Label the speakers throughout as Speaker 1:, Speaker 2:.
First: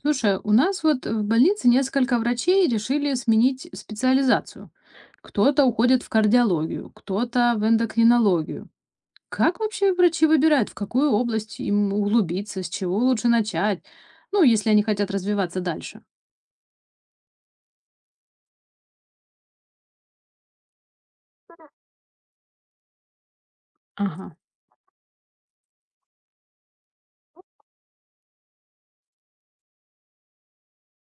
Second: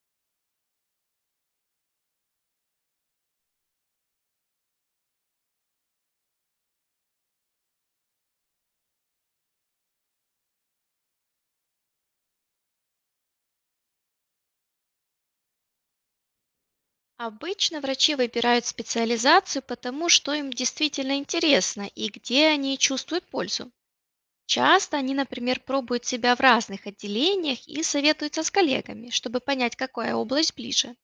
Speaker 1: Слушай, у нас вот в больнице несколько врачей решили сменить специализацию. Кто-то уходит в кардиологию, кто-то в эндокринологию. Как вообще врачи выбирают, в какую область им углубиться, с чего лучше начать? Ну, если они хотят развиваться дальше.
Speaker 2: Обычно врачи выбирают специализацию потому, что им действительно интересно и где они чувствуют пользу.
Speaker 1: Ага.
Speaker 2: Часто они, например, пробуют себя в разных отделениях и советуются с коллегами, чтобы понять, какая область ближе.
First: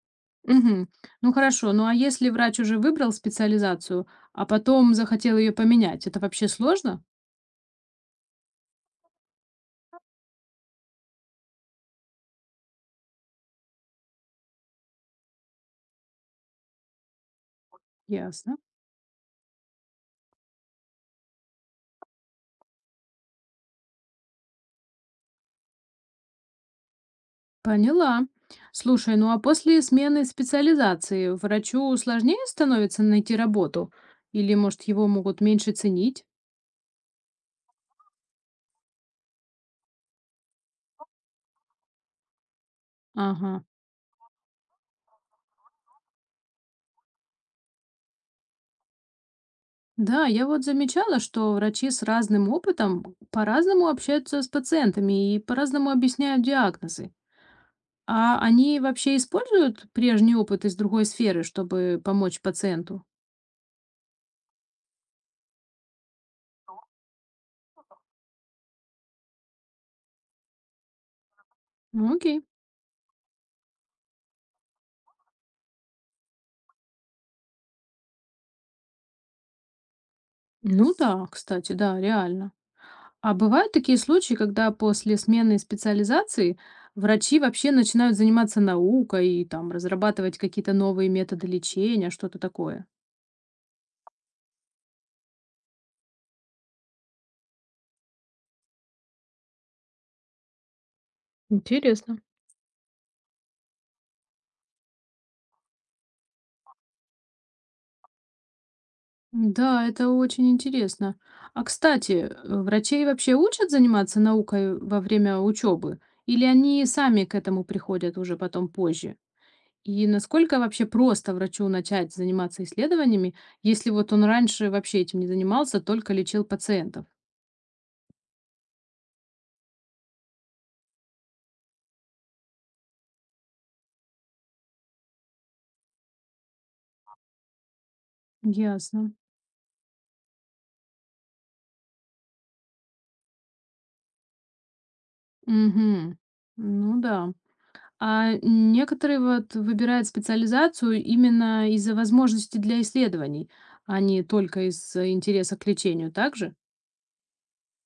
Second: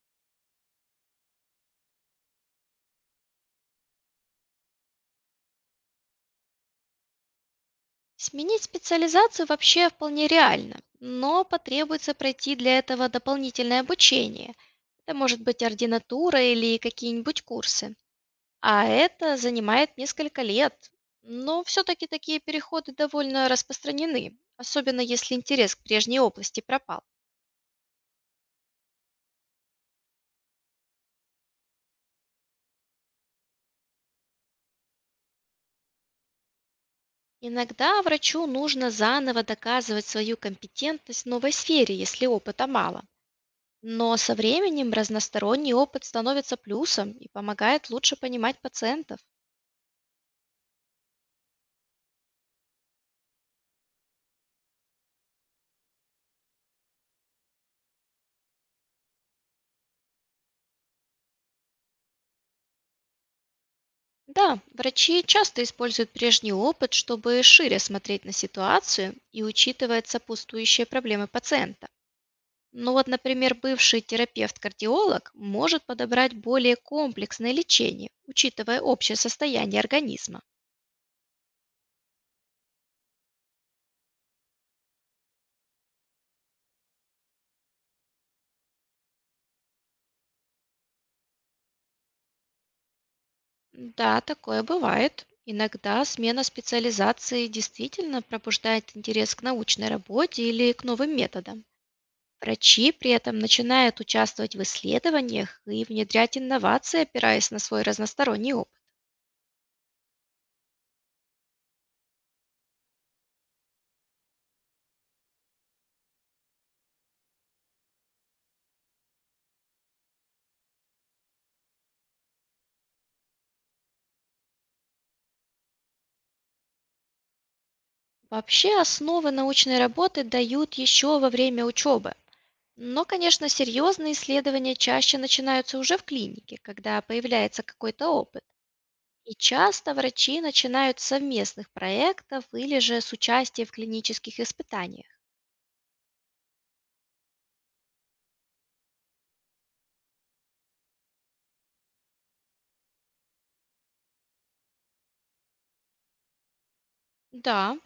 Speaker 1: Мгм. Ну хорошо, ну а если врач уже выбрал специализацию, а потом захотел ее поменять, это вообще сложно?
Speaker 2: Сменить специализацию вообще вполне реально, но потребуется пройти для этого дополнительное обучение. Это может быть ординатура или какие-нибудь курсы.
Speaker 1: Ясно.
Speaker 2: А это занимает несколько лет. Но все-таки такие переходы довольно распространены, особенно если интерес к прежней области пропал.
Speaker 1: Поняла. Слушай, ну а после смены специализации врачу сложнее становится найти работу? Или, может, его могут меньше ценить?
Speaker 2: Иногда врачу нужно заново доказывать свою компетентность в новой сфере, если опыта мало.
Speaker 1: Ага.
Speaker 2: Но со временем разносторонний опыт становится плюсом и помогает лучше понимать пациентов.
Speaker 1: Да, я вот замечала, что врачи с разным опытом по-разному общаются с пациентами и по-разному объясняют диагнозы. А они вообще используют прежний опыт из другой сферы, чтобы помочь пациенту?
Speaker 2: Да, врачи часто используют прежний опыт, чтобы шире смотреть на ситуацию и учитывать сопутствующие проблемы пациента.
Speaker 1: Ну, окей.
Speaker 2: Ну вот, например, бывший терапевт-кардиолог может подобрать более комплексное лечение, учитывая общее состояние организма.
Speaker 1: Ну да, кстати, да, реально. А бывают такие случаи, когда после смены специализации врачи вообще начинают заниматься наукой и там разрабатывать какие-то новые методы лечения, что-то такое?
Speaker 2: Да, такое бывает. Иногда смена специализации действительно пробуждает интерес к научной работе или к новым методам.
Speaker 1: Интересно.
Speaker 2: Врачи при этом начинают участвовать в исследованиях и внедрять инновации, опираясь на свой разносторонний опыт.
Speaker 1: Да, это очень интересно. А кстати, врачей вообще учат заниматься наукой во время учебы? Или они сами к этому приходят уже потом позже? И насколько вообще просто врачу начать заниматься исследованиями, если вот он раньше вообще этим не занимался, только лечил пациентов?
Speaker 2: Вообще основы научной работы дают еще во время учебы, но, конечно, серьезные исследования чаще начинаются уже в клинике, когда появляется какой-то опыт.
Speaker 1: Ясно.
Speaker 2: И часто врачи начинают с совместных проектов или же с участия в клинических испытаниях.
Speaker 1: Мгм. Ну да. А некоторые вот выбирают специализацию именно из-за возможности для исследований, а не только из интереса к лечению, также?
Speaker 2: Да,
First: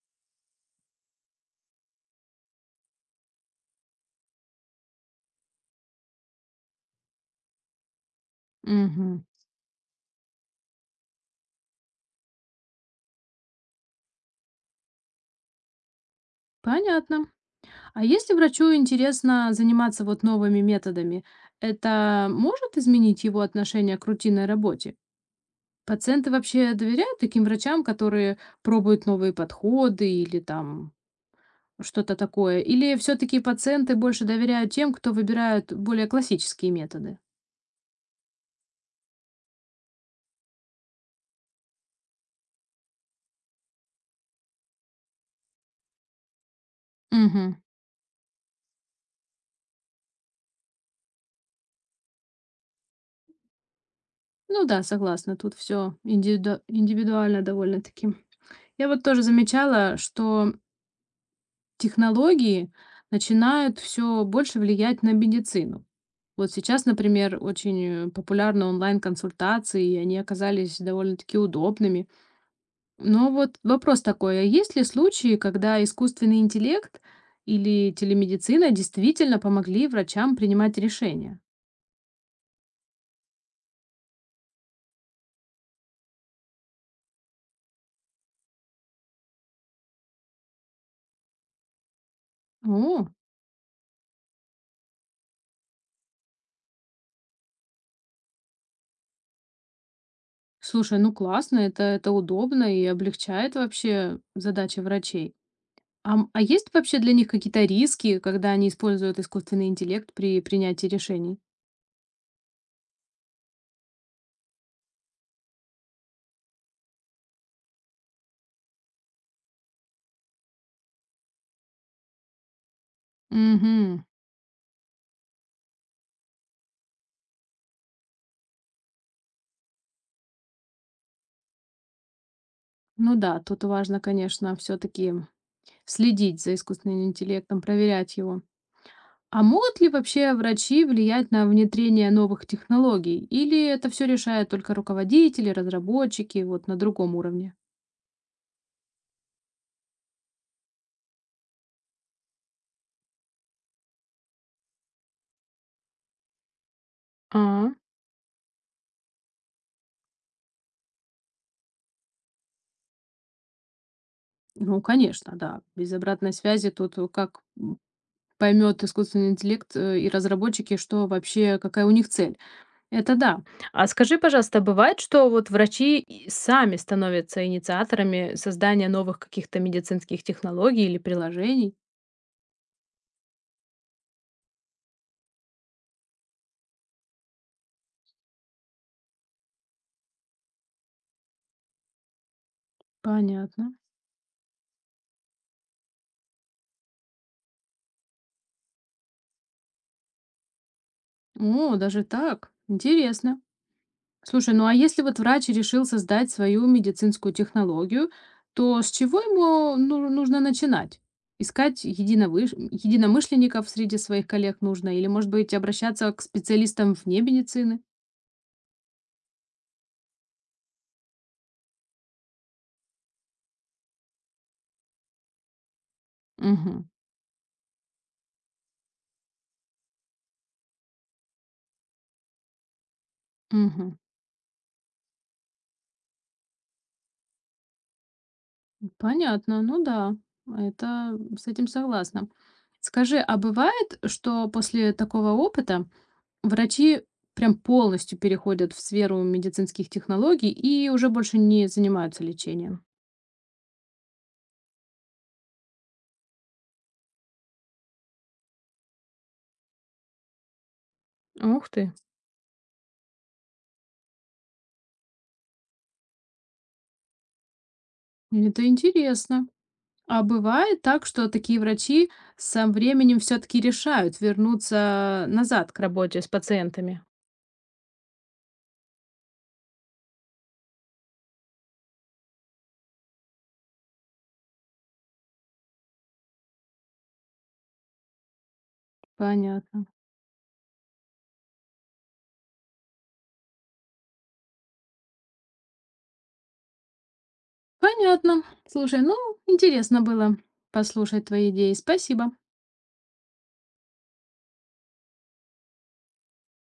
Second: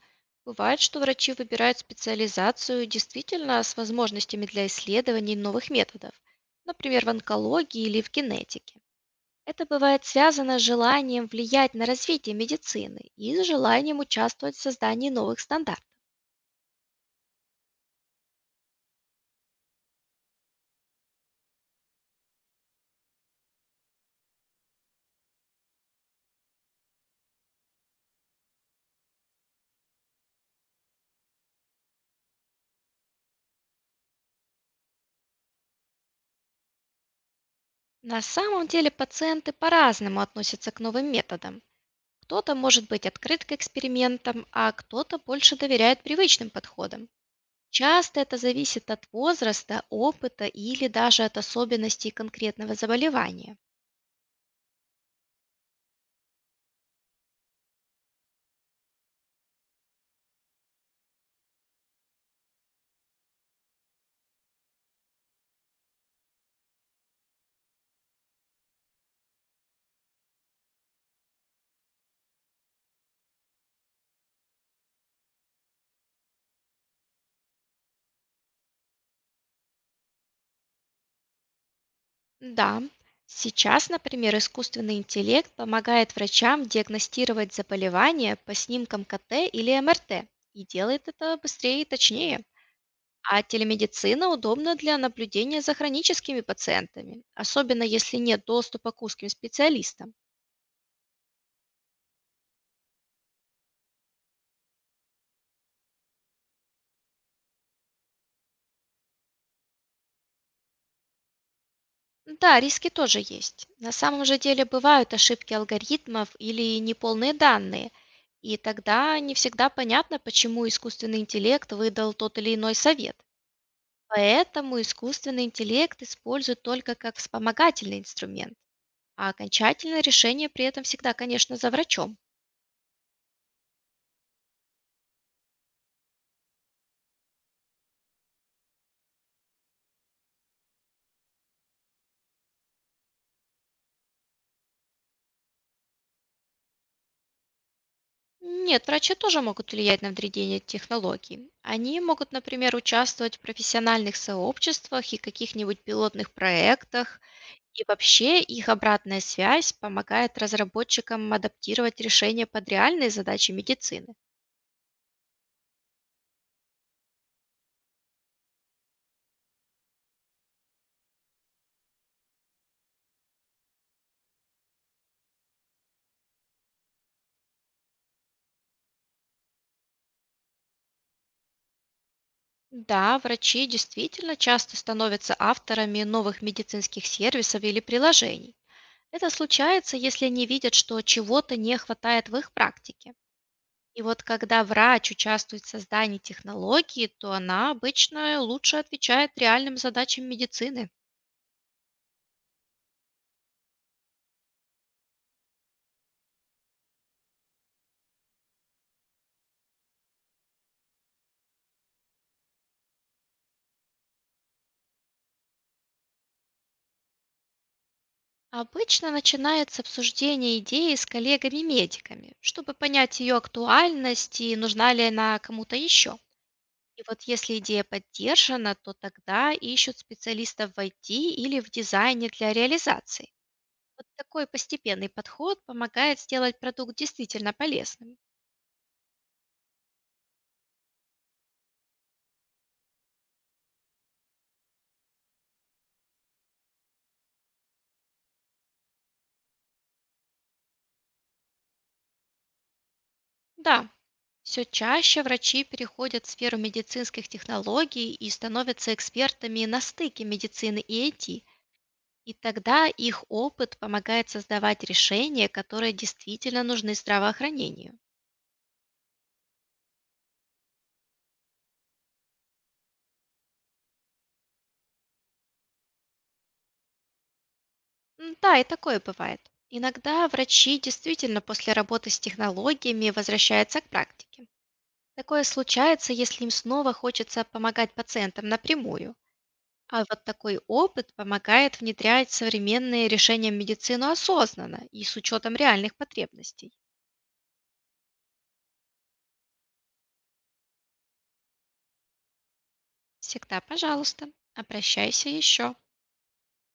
Speaker 2: бывает, что врачи выбирают специализацию действительно с возможностями для исследований новых методов, например, в онкологии или в генетике.
Speaker 1: Мгм.
Speaker 2: Это бывает связано с желанием влиять на развитие медицины и с желанием участвовать в создании новых стандартов.
Speaker 1: Понятно. А если врачу интересно заниматься вот новыми методами, это может изменить его отношение к рутинной работе? Пациенты вообще доверяют таким врачам, которые пробуют новые подходы или там что-то такое? Или все-таки пациенты больше доверяют тем, кто выбирает более классические методы?
Speaker 2: На самом деле пациенты по-разному относятся к новым методам. Кто-то может быть открыт к экспериментам, а кто-то больше доверяет привычным подходам.
Speaker 1: Мгм.
Speaker 2: Часто это зависит от возраста, опыта или даже от особенностей конкретного заболевания.
Speaker 1: Ну да, согласна, тут все индивидуально довольно-таки. Я вот тоже замечала, что технологии начинают все больше влиять на медицину. Вот сейчас, например, очень популярны онлайн-консультации, и они оказались довольно-таки удобными. Но вот вопрос такой, а есть ли случаи, когда искусственный интеллект или телемедицина действительно помогли врачам принимать решения?
Speaker 2: Да, сейчас, например, искусственный интеллект помогает врачам диагностировать заболевания по снимкам КТ или МРТ и делает это быстрее и точнее.
Speaker 1: О,
Speaker 2: А телемедицина удобна для наблюдения за хроническими пациентами, особенно если нет доступа к узким специалистам.
Speaker 1: слушай, ну классно, это удобно и облегчает вообще задачи врачей. А, а есть вообще для них какие-то риски, когда они используют искусственный интеллект при принятии решений?
Speaker 2: Да, риски тоже есть. На самом же деле бывают ошибки алгоритмов или неполные данные, и тогда не всегда понятно, почему искусственный интеллект выдал тот или иной совет.
Speaker 1: Угу.
Speaker 2: Поэтому искусственный интеллект используют только как вспомогательный инструмент, а окончательное решение при этом всегда, конечно, за врачом.
Speaker 1: Ну да, тут важно, конечно, все-таки следить за искусственным интеллектом, проверять его. А могут ли вообще врачи влиять на внедрение новых технологий? Или это все решают только руководители, разработчики, вот на другом уровне?
Speaker 2: Нет, врачи тоже могут влиять на внедрение технологий. Они могут, например, участвовать в профессиональных сообществах и каких-нибудь пилотных проектах.
Speaker 1: А,
Speaker 2: И вообще их обратная связь помогает разработчикам адаптировать решения под реальные задачи медицины.
Speaker 1: ну, конечно, да. Без обратной связи тут как поймет искусственный интеллект и разработчики, что вообще, какая у них цель. Это да. А скажи, пожалуйста, бывает, что вот врачи и сами становятся инициаторами создания новых каких-то медицинских технологий или приложений?
Speaker 2: Да, врачи действительно часто становятся авторами новых медицинских сервисов или приложений. Это случается, если они видят, что чего-то не хватает в их практике.
Speaker 1: Понятно.
Speaker 2: И вот когда врач участвует в создании технологии, то она обычно лучше отвечает реальным задачам медицины.
Speaker 1: О, даже так. Интересно. Слушай, ну а если вот врач решил создать свою медицинскую технологию, то с чего ему нужно начинать? Искать единомышленников среди своих коллег нужно, или, может быть, обращаться к специалистам вне медицины?
Speaker 2: Обычно начинается обсуждение идеи с коллегами-медиками, чтобы понять ее актуальность и нужна ли она кому-то еще.
Speaker 1: Угу,
Speaker 2: И вот если идея поддержана, то тогда ищут специалистов в IT или в дизайне для реализации.
Speaker 1: угу.
Speaker 2: Вот такой постепенный подход помогает сделать продукт действительно полезным.
Speaker 1: Понятно, ну да, это с этим согласна. Скажи, а бывает, что после такого опыта врачи прям полностью переходят в сферу медицинских технологий и уже больше не занимаются лечением?
Speaker 2: Да, все чаще врачи переходят в сферу медицинских технологий и становятся экспертами на стыке медицины и IT,
Speaker 1: Ух ты.
Speaker 2: и тогда их опыт помогает создавать решения, которые действительно нужны здравоохранению.
Speaker 1: Это интересно. А бывает так, что такие врачи со временем все-таки решают вернуться назад к работе с пациентами?
Speaker 2: М. Да, и такое бывает. Иногда врачи действительно после работы с технологиями возвращаются к практике. Такое случается, если им снова хочется помогать пациентам напрямую.
Speaker 1: Понятно.
Speaker 2: А вот такой опыт помогает внедрять современные решения в медицину осознанно и с учетом реальных потребностей.
Speaker 1: Понятно. Слушай, ну, интересно было послушать твои идеи. Спасибо.
Speaker 2: Всегда, пожалуйста, обращайся еще.